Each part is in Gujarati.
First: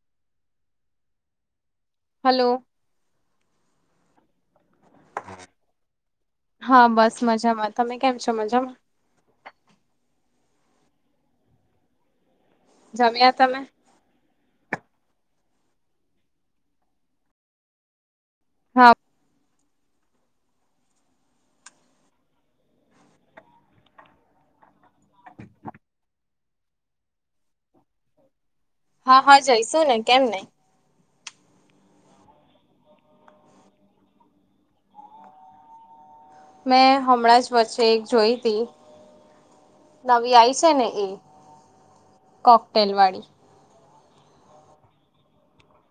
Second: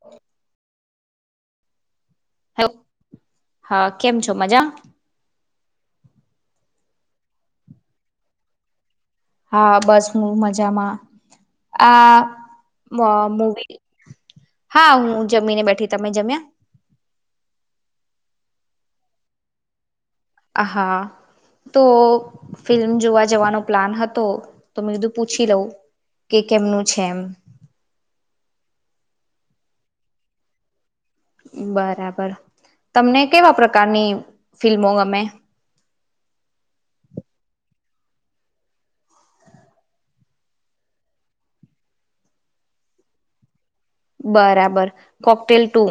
હ [unintelligible] હલો હા કેમ છો મજામા હા બસ મજામાં તમે કેમ છો મજામાં હા બસ હું મજામાં આ મા જમ્યા તમે મૂવી હા હું જમીને બેઠી તમે જમ્યા હા હ હા તો ફિલ્મ જોવા જવાનો પ્લાન હતો તો મેં કીધું પૂછી લઉં કે કેમનું છે એમ હા હા જય શું ને કેમ નઈ બરાબર તમને કેવા પ્રકારની ફિલ્મો ગમે [inaudible] મેં હમણાં જ વચ્ચે એક જોઈ હતી નવી આય છે ને એ કોકટેલ વાળી બરાબર કોકટેલ ટુ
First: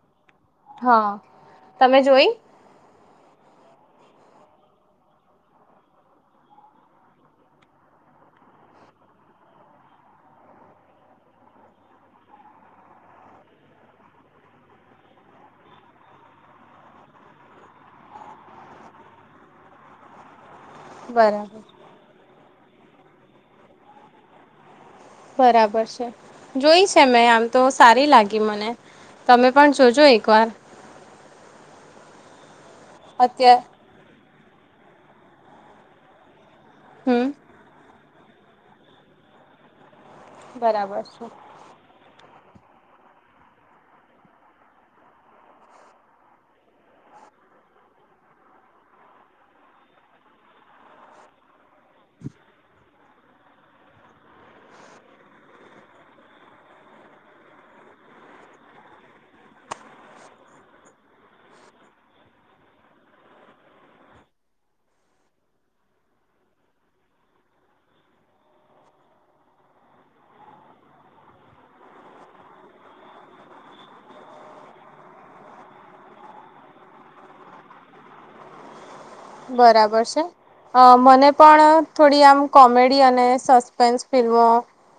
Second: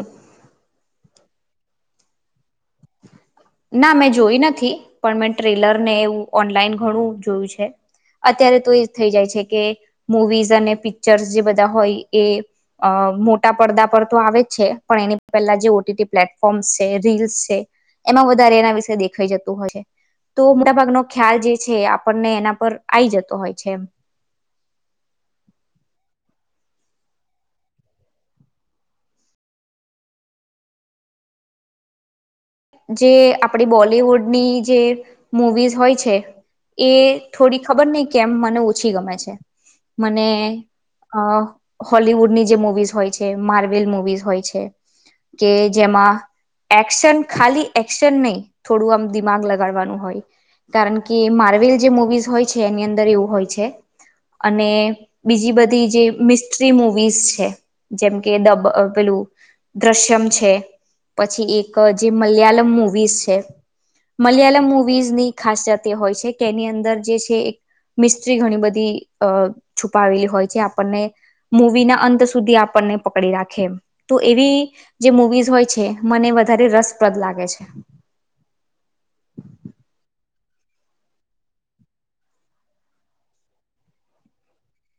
હા તમે જોઈ ના મેં જોઈ નથી પણ મેં ટ્રેલર ને એવું ઓનલાઈન ઘણું જોયું છે. અત્યારે તો એ જ થઈ જાય છે કે મુવીઝ અને પિક્ચર્સ જે બધા હોય એ. અ મોટા પડદા પર તો આવે જ છે પણ એની પહેલા જે ઓટીટી પ્લેટફોર્મ્સ છે રીલ્સ છે. એમાં વધારે એના વિશે દેખાઈ જતું હોય છે તો મોટાભાગનો ખ્યાલ જે બરાબર છે આપણને એના. પર આઈ જતો હોય છે એમ. બરાબર છે જોઈ છે મેં આમ તો સારી લાગી મને. તમે પણ જોજો એક વાર. હ [unintelligible] જે અત્યાર આપડી બોલીવૂડની જે મુવીઝ હોય છે. એ હમ થોડી ખબર નહિ કેમ મને ઓછી ગમે છે. મને એ બરાબર અ છે હોલીવુડની જે મુવીઝ હોય છે માર્વેલ મુવીઝ હોય છે. કે જેમાં એક્શન ખાલી એક્શન નહી થોડું આમ દિમાગ લગાડવાનું હોય કારણ કે માર્વેલ જે મુવીઝ હોય છે એની અંદર એવું હોય છે અને બીજી બધી જે મિસ્ટ્રી મુવીઝ છે. જેમ કે દબ પેલું દ્રશ્યમ છે, પછી એક જે મલયાલમ મુવીઝ છે. મલયાલમ મુવીઝની ખાસયત એ હોય છે કે એની અંદર જે છે મિસ્ત્રી ઘણી બધી અ છુપાવેલી હોય છે, આપણને મૂવીના અંત સુધી આપણને ઐ ને પકડી રાખે, તો એવી જે મુવીઝ હોય છે મને વધારે રસ. પદ લાગે છે. બરાબર છે. અ મને પણ થોડી આમ કોમેડી અને સસ્પેન્સ ફિલ્મો.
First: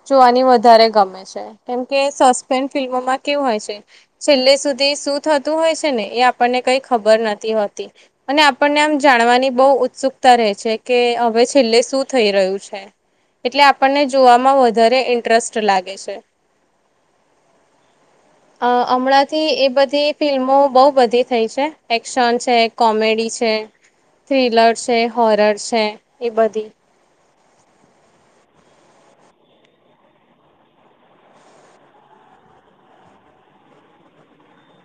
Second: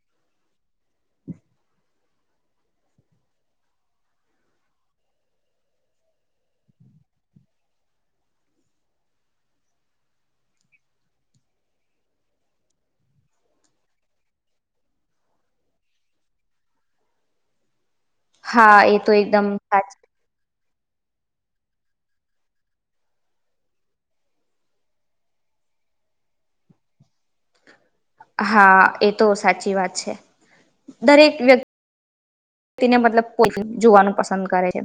જોવાની વધારે ગમે છે કેમ કે સસ્પેન્સ ફિલ્મોમાં કેવું હોય છે છેલ્લે સુધી. ઈશું થતું હોય છે ને એ આપણને કઈ ખબર નથી હોતી અને આપણને આમ. જાણવાની બહુ ઉત્સુકતા રહે છે કે હવે છેલ્લે શું થઈ રહ્યું છે. એટલે આપણને જોવામાં વધારે ઇન્ટરેસ્ટ લાગે છે. [inaudible] અ હા એ તો એકદમ હમણાંથી એ સાચી બધી ફિલ્મો બહુ. બધી થઈ છે, એક્શન છે, કોમેડી છે, થ્રીલર છે, હોરર છે, એ બધી. હા એ તો સાચી વાત છે, દરેક વ્યક્તિ. વ્યક્તિને મતલબ પોતે જોવાનું પસંદ કરે છે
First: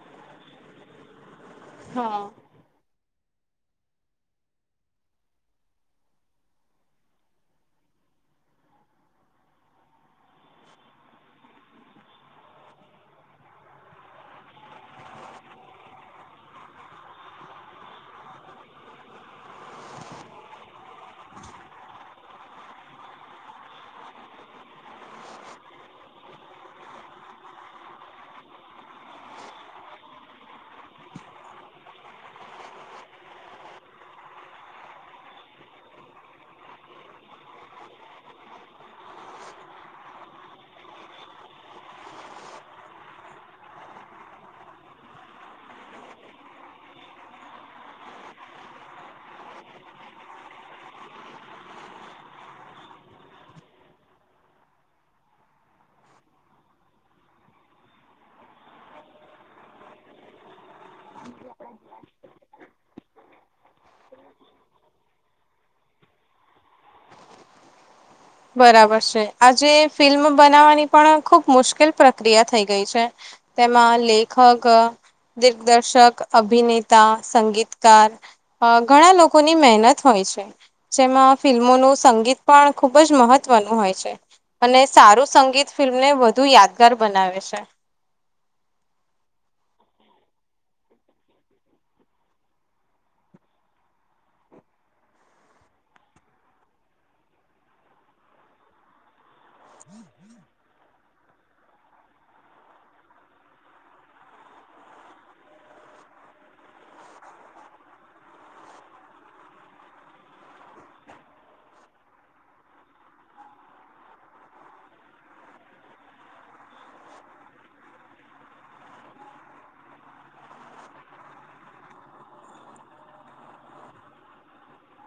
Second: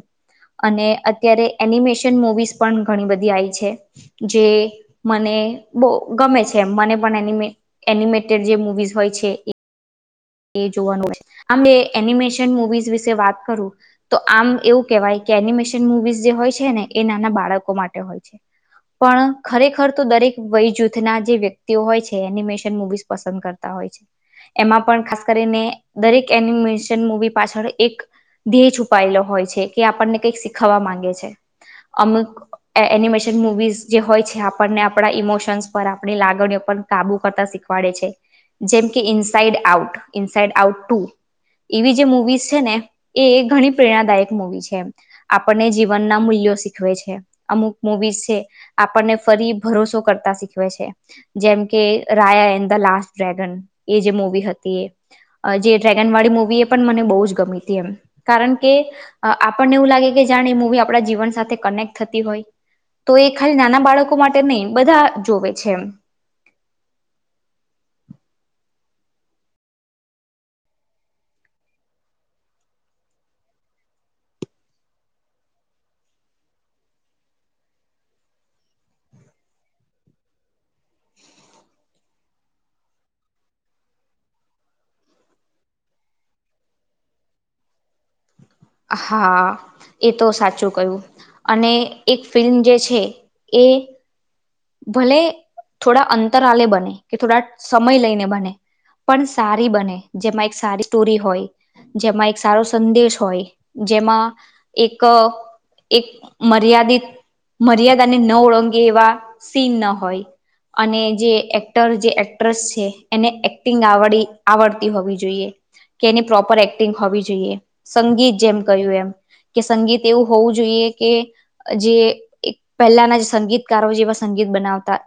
અને અત્યારે. એનિમેશન હા મુવીઝ પણ. ઘણી બધી આવી છે જે મને બહુ ગમે છે એ મને પણ એની મે. એનિમેટેડ જે મૂવીઝ હોય છે એ. એ જોવાનું હે અને એનિમેશન મુવીઝ વિશે વાત કરું તો આમ એવું કેવાય કે એનિમેશન મુવીઝ જે હોય છે ને એ નાના બાળકો માટે હોય છે. પણ ખરેખર તો દરેક વય જૂથના જે વ્યક્તિઓ હોય છે એનિમેશન મુવીઝ પસંદ કરતા હોય. હોય એમાં પણ ખાસ. કરિને દરેક એનિમેશન મુવી પાછળ એક ધ્યેય છુપાયેલો હોય છે કે આપણને. ઈ શીખવવા માંગે છે. અમુક એનિમેશન મુવીઝ જે હોય છે આપણને આપણા ઈમોશન્સ પર આપણી લાગણીઓ પર. પણ કાબુ કરતા શીખવાડે છે જેમ કે inside, out inside, out too. એવી જે મૂવી છે ને એ ઘણી પ્રેરણાદાયક મુવી છે આપણને જીવનના મૂલ્ય. જો શીખવે છે અમુક મુવી છે આપને ફરી ભરોસો કરતા શીખવે છે. જે. જેમ કે Raya and the last dragon એ જે મૂવી હતી એ. જે ડ્રેગન વાળી મુવી એ પણ મને બહુ જ ગમી હતી એમ કારણ કે આપણને એવું લાગે જાણ એ મુવી આપડા જીવન સાથે કનેક્ટ થતી હોય તો એ ખાલી નાના બાળકો માટે નહી બધા જોવે છે, એમ [unintelligible] [inaudible] બરાબર છે આજે ફિલ્મ બનાવવાની પણ ખુબ મુશ્કેલ પ્રક્રિયા થઈ ગઈ છે‌. તેમાં લેખક દિગ્દર્શક, અભિનેતા, સંગીતકાર ઘણા લોકોની મહેનત હોય જેમાં ફિલ્મોનું સંગીત પણ ખુબ જ મહત્વનું હોય છે. અને સારું સંગીત ફિલ્મને વધુ યાદગાર બનાવે છે. હા, એ તો સાચું કહું અને એક ફિલ્મ જે છે એ બે ભલે થોડા અંતર આલે બને કે થોડા સમય લઈને બને પણ સારી બને જેમાં એક સારી સ્ટોરી હોય, જેમાં એક સારો સંદેશ હોય, જેમાં એક એક મર્યાદિત મર્યાદાને ન ઓળંગે એવા સીન ન હોય. અને જે એક્ટર જે એક્ટ્રેસ છે એને એક્ટિંગ આવડી આવડતી હોવી જોઈએ. કે એની પ્રોપર એક્ટિંગ હોવી જોઈએ સંગીત જેમ કહ્યું એમ. કે સંગીત એવું હોવું જોઈએ કે જે એ પહેલાના જે સંગીતકારો જેવા સંગીત. એ બનાવતા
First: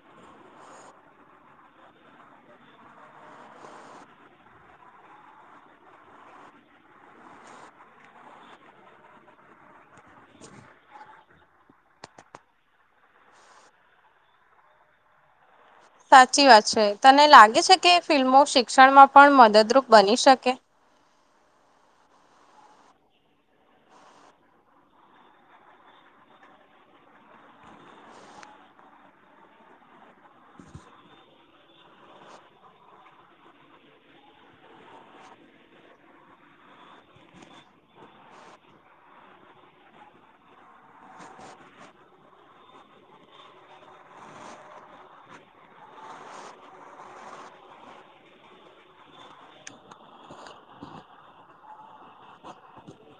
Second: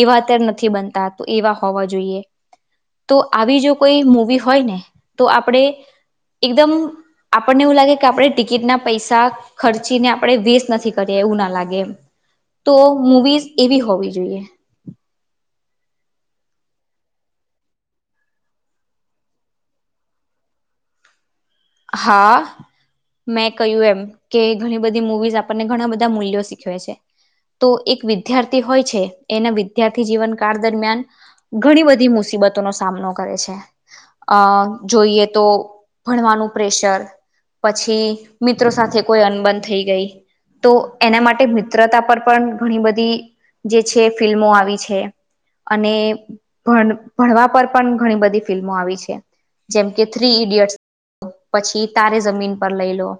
એવા અત્યારે નથી બનતા તો એવા હોવા જોઈએ. તો આવી જો કોઈ મુવી હોય ને તો આપણે એકદમ. આપણને એવું લાગે કે આપણે ટિકિટના પૈસા ખર્ચીને આપણે વેસ્ટ નથી કરીએ એવું ના લાગે. તો મુવીઝ એવી હોવી જોઈએ. સાચી વાત છે તને લાગે છે કે ફિલ્મો શિક્ષણમાં પણ મદદરૂપ બની શકે. હા આ મેં કહ્યું એમ કે ઘણી બધી મુવીઝ આપણને ઘણા બધા મૂલ્યો શીખવે છે તો એક વિદ્યાર્થી હોય છે એના વિદ્યાર્થી જીવનકાળ દરમિયાન ઘણી બધી મુસી બતો નો સામનો કરે છે અ જોઈએ તો ભણવાનું પ્રેશર પછી મિત્રો સાથે કોઈ અનબંધ થઈ ગઈ તો એના માટે મિત્રતા પર પણ ઘણી બધી જે છે ફિલ્મો આવી છે અને ભણ ભણવા પર પણ ઘણી બધી ફિલ્મો આવી છે જેમ કે થ્રી ઈડિયટ્સ પછી તારે જમીન પર લઈ લો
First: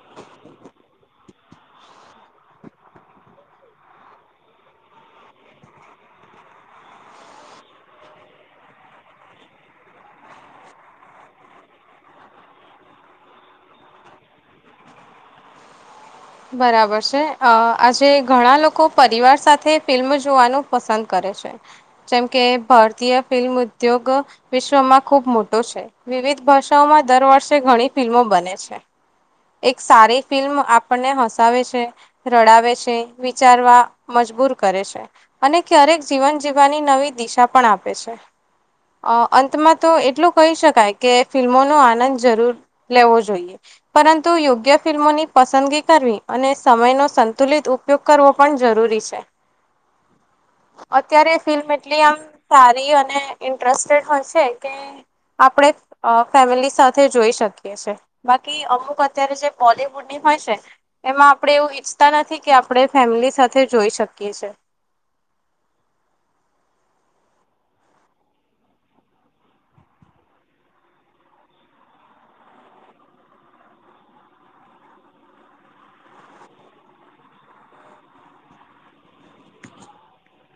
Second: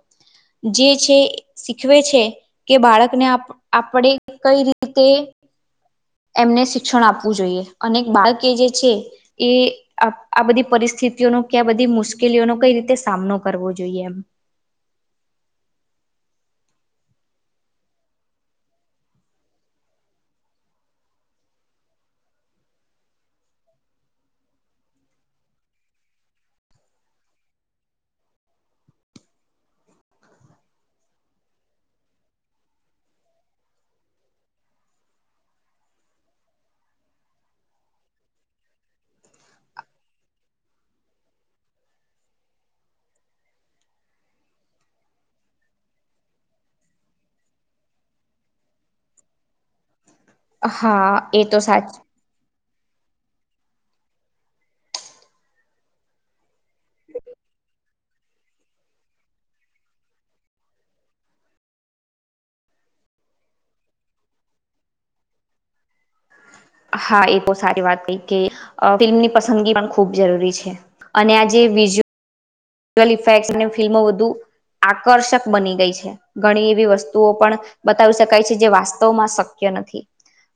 જે છે શીખવે છે કે બાળકને આપણે કઈ રીતે હ એમને શિક્ષણ આપવું જોઈએ અને બાળકે જે છે એ આ બધી પરિસ્થિતિ સ્થિતિઓ ન ક્યા બધી મુશ્કેલીઓનો કઈ રીતે સામનો કરવો જોઈએ એમ [inaudible] બરાબર છે આજે ઘણા લોકો પરિવાર સાથે ફિલ્મ જોવાનું પસંદ કરે જેમ કે ભારતીય ફિલ્મ ઉદ્યોગ વિશ્વમાં ખુબ મોટો છે વીવી વિવિધ ભાષાઓમાં દર વર્ષે ઘણી ફિલ્મો બને છે એક સારી ફિલ્મ આપણને હસાવે છે રડાવે છે વિચારવા મજબૂ મજબૂર કરે છે અને ક્યારેક જીવન જીવવાની નવી દિશા પણ આપે છે અ અંતમાં તો એટલું કહી શકાય કે ફિલ્મોનોો આનંદ જરૂર લેવો જોઈએ પરંતુ યોગ્ય ફિલ્મોની પસંદગી કરવી અને સમયનો સંતુલિત ઉપયોગ કરવો પણ જરૂરી રી છે [inaudible] હા અત્યારે એ તો ફિલ્મ સાચ એટલી આમ સારી અને ઇન્ટરેસ્ટેડ હોય છે કે આપણે ફેમિલી સાથે જોઈ શકીએ છે અમુક અત્યારે જે બોલિવુડની હોય છે એમાં આપડે એવું ઈચ્છતા નથી કે આપણે ફેમિલી સાથે સાથે જોઈ શકીએ છીએ હા, એ બહુ સારી વાત કઈ કે ફિલ્મની પસંદગી પણ ખૂબ જરૂરી છે. અને આજે વી બીજું ટેલીફ્લેક્સ અને ફિલ્મો વધુ આકર્ષક બની ગઈ છે. ઘણી એવી વસ્તુઓ પણ બતાવી શકાય છે જે વાસ્તવમાં શક્ય બ નથી.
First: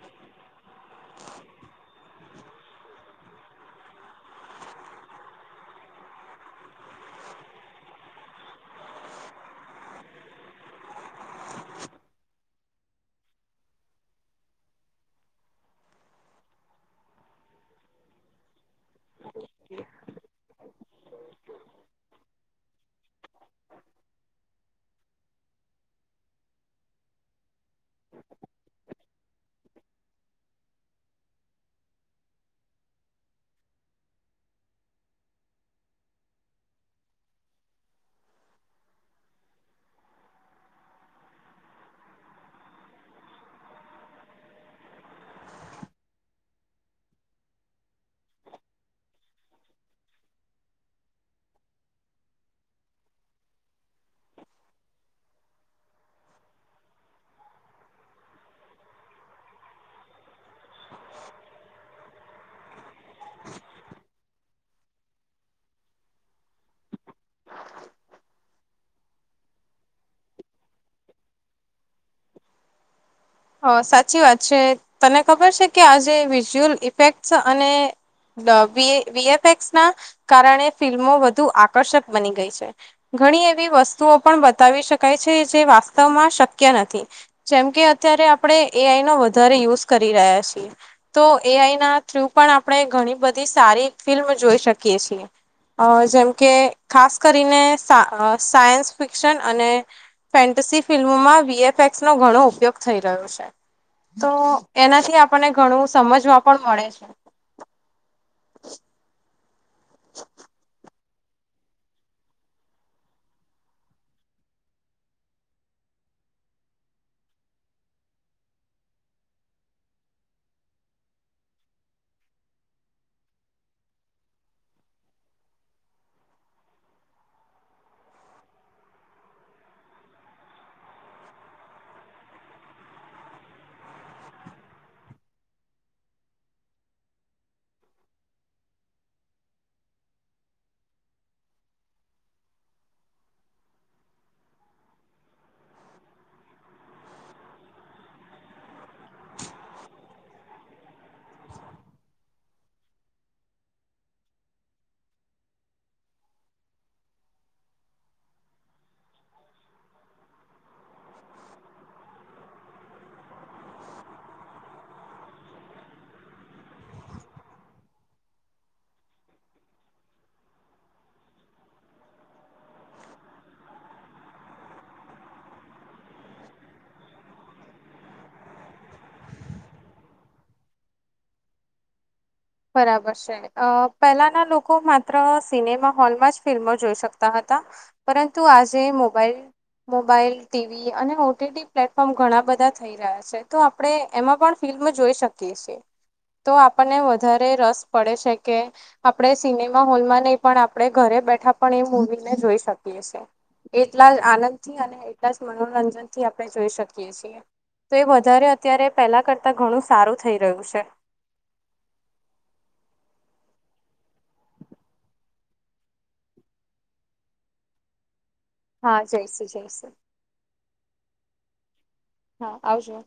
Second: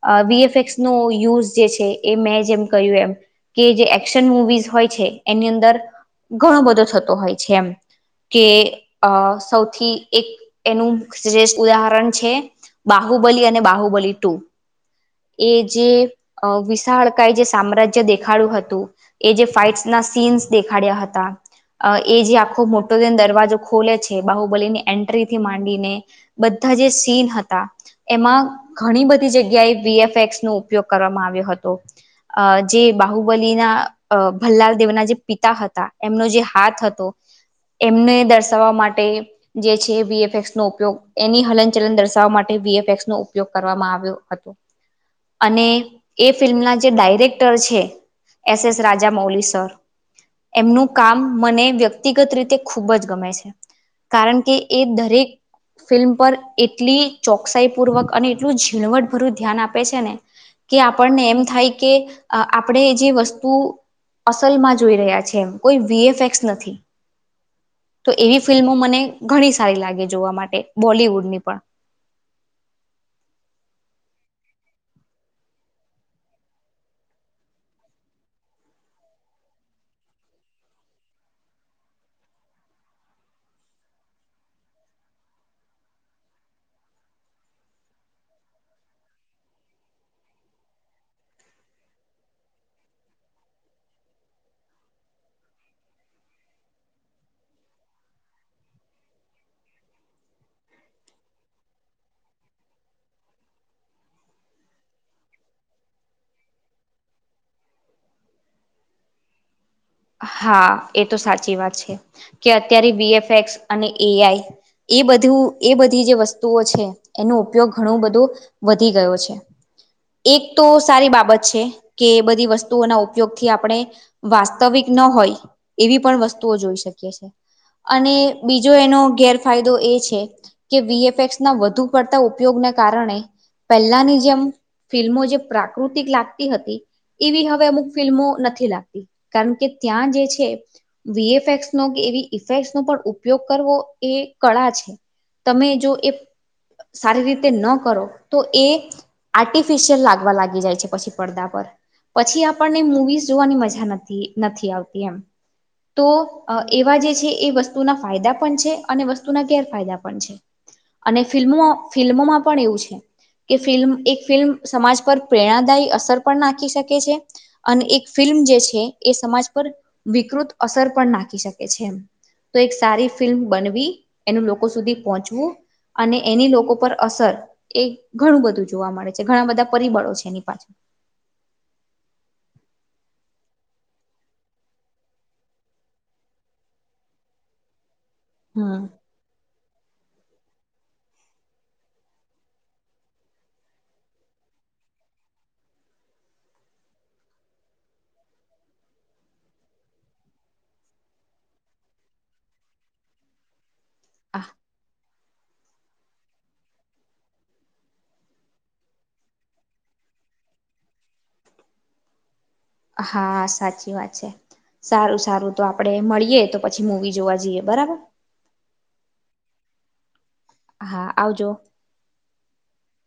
અહ વિફેક્સ નો યુઝ જે છે એ મેં જેમ કહ્યું એમ કે જે એક્શન મુવીઝ હોય છે એની અંદર ઘણો બધો થતો હોય છે એમ. કે અહ સૌથી એક એનું શ્રેષ્ઠ ઉદાહરણ છે બાહુબલી અને બાહુબલી ટુ. એ જે અહ વિશાળ કઈ જે સામ્રાજ્ય દેખાડ્યું હતું એ જે ફાઇટ્સ ન ના સીન્સ દેખાડ્યા હતા. અહ એ જે આખો મોટો જેન દરવાજો ખોલે છે બાહુબલી ની એન્ટ્રી થી માંડીને બધા જે સીન હતા એમાં ઘણી બધી જગ્યાએ વી એફ એક્સ નો ઉપયોગ કરવામાં આવ્યો હતો. અહ જે બાહુબલી ના ભલ્લાલ દેવના જે પિતા હતા એમનો જે હાથ હતો એમને દર્શાવવા માટે જે છે વીએફએક્સ નો ઉપયોગ એની હલન ચલન દર્શાવવા માટે બીએફક્સ નો ઉપયોગ કરવામાં આવ્યો હતો અને એ ફિલ્મના જે ડાયરેક્ટર છે. એસ એસ રાજા મૌલીસર એમનું કામ મને વ્યક્તિગત રીતે ખૂબ જ ગમે છે. કારણ કે એ દરેક ફિલ્મ પર એટલી ચોકસાઈ પૂર્વક અને એટલું ઝીણવટ ભરું ધ્યાન આપે છે ને કે આપણને એમ થાય કે અ આપણે જે વસ્તુ અસલમાં જોઈ રહ્યા છે એમ કોઈ વીએફેક્સ નથી. તો એવી ફિલ્મો મને ઘણી સારી લાગે જોવા માટે બોલિવુડની પણ. [inaudible] હ સાચી વાત છે. તને ખબર છે કે આજે વિઝ્યુઅલ ઇફેક્ટસ અને વે વી એ વી એફે એક્સના કારણે ફિલ્મો વધુ આકર્ષક બની ગઈ છે. ઘણી એવી વસ્તુઓ પણ બતાવી શકાય છે જે વાસ્તવમાં શક્ય નથી. જેમ કે અત્યારે આપણે એ આઈ નો વધારે યુઝ કરી રહ્યા છીએ. તો એ આઈના થ્રુ પણ આપણે ઘ ઘણી બધી સારી ફિલ્મ જોઈ શકીએ છીએ. અહ જેમ કે ખાસ કરીને સા આહ સાયન્સ ફિક્શન અને ફેન્ટ એસી ફિલ્મોમાં વી એફ એક્સનો ઘણો ઉપયોગ થઈ રહ્યો છે. તો એનાથી આપણને ઘણું સમજવા પણ મળે છે. હા, એ તો સાચી વાત છે. કે અત્યારે વી એફ એક્સ અને એ આઈ એ બધું એ બધી જે વસ્તુઓ છે એનો ઉપયોગ ઘણું બધો વધી ગયો છે. એક તો સારી બાબત છે કે બધી વસ્તુઓના ઉપયોગથી આપડે વાસ તવિક ન હોય એવી પણ વસ્તુઓ જોઈ શકીએ છે. અને બીજો એનો ગેરફાયદો એ છે કે વી એફ એક્સ ના વધુ પડતા ઉપયોગ ના કારણે પહેલાની જેમ ફિલ્મો જે પ્રાકૃતિક લાગતી હતી એવી હવે અમુક ફિલ્મો નથી લાગતી. કારણ કે ત્યાં જે છે વી એફ એક્સનો કે એવી ઇફેક્ટનો પણ ઉપયોગ કરવો એ એ કળા છે. તમે જો એ સારી રીતે ન કરો તો એ આર્ટિફિશિયલ લાગવા લાગી જાય છે પછી પડદા પર. પછી આપણને મુવીઝ જોવાની મજા નથ થી નથી આવતી એમ. તો અહ એવા જે છે એ વસ્તુના ફાયદા પન છે અને વસ્તુના ગેરફાયદા પન છે. અને ફિલ્મોમાં ફિલ્મોમાં પણ એવું છે. કે ફિલ્મ એક ફિલ્મ સમાજ પર પ્રેરણાદાયી અસર પણ નાખી શકે છે, અને એક ફિલ્મ ફિલ્મ જે છે એ સમાજ પર વિકૃત અસર પણ નાખી શકે છે એમ. તો એક સારી ફિલ્મ બનવી, એનું લોકો સુધી પહોંચવું અને એની લોકો પર અસર એ ઘણું બધું જોવા મળે છે. ઘણા બધા પરિબળો છે એની પાછળ. [inaudible] બરાબર સે. અ પહેલાના લોકો માત્ર સિનેમા હોલમાં જ ફિલ્મો જોઈ શકતા હતા. પરંતુ આજે હમ મોબાઈલ મોબાઈલ, ટીવી અને ઓટીટી પ્લેટફોર્મ ઘણા બધા થઈ રહ્યા છે, તો આપણે એમાં પણ ફિલ્મ મો જોઈ શકીએ શીએ, તો આપણને વધ વધારે રસ પડે છે કે, આપણે સિનેમા હોલમાં નહીં પણ આપણે ઘરે બેઠા પણ એ મૂવી ને જોઈ શકીએ સીએ, એટલા જ આ આનંદથી અને એટલા જ મનોરંજનથી આપણે જોઈ શકીએ છીએ. તો એ વધારે અત્યારે પહેલા કરતાં ઘણું સારું થઈ રહ્યું છે. [inaudible] હા સાચી વાત છે. સારું સારું તો આપડે મળીએ તો પછી મુવી જોવા જઈએ બરાબર. હા જઈશું જઈશું. હા આવજો હા, આવજો.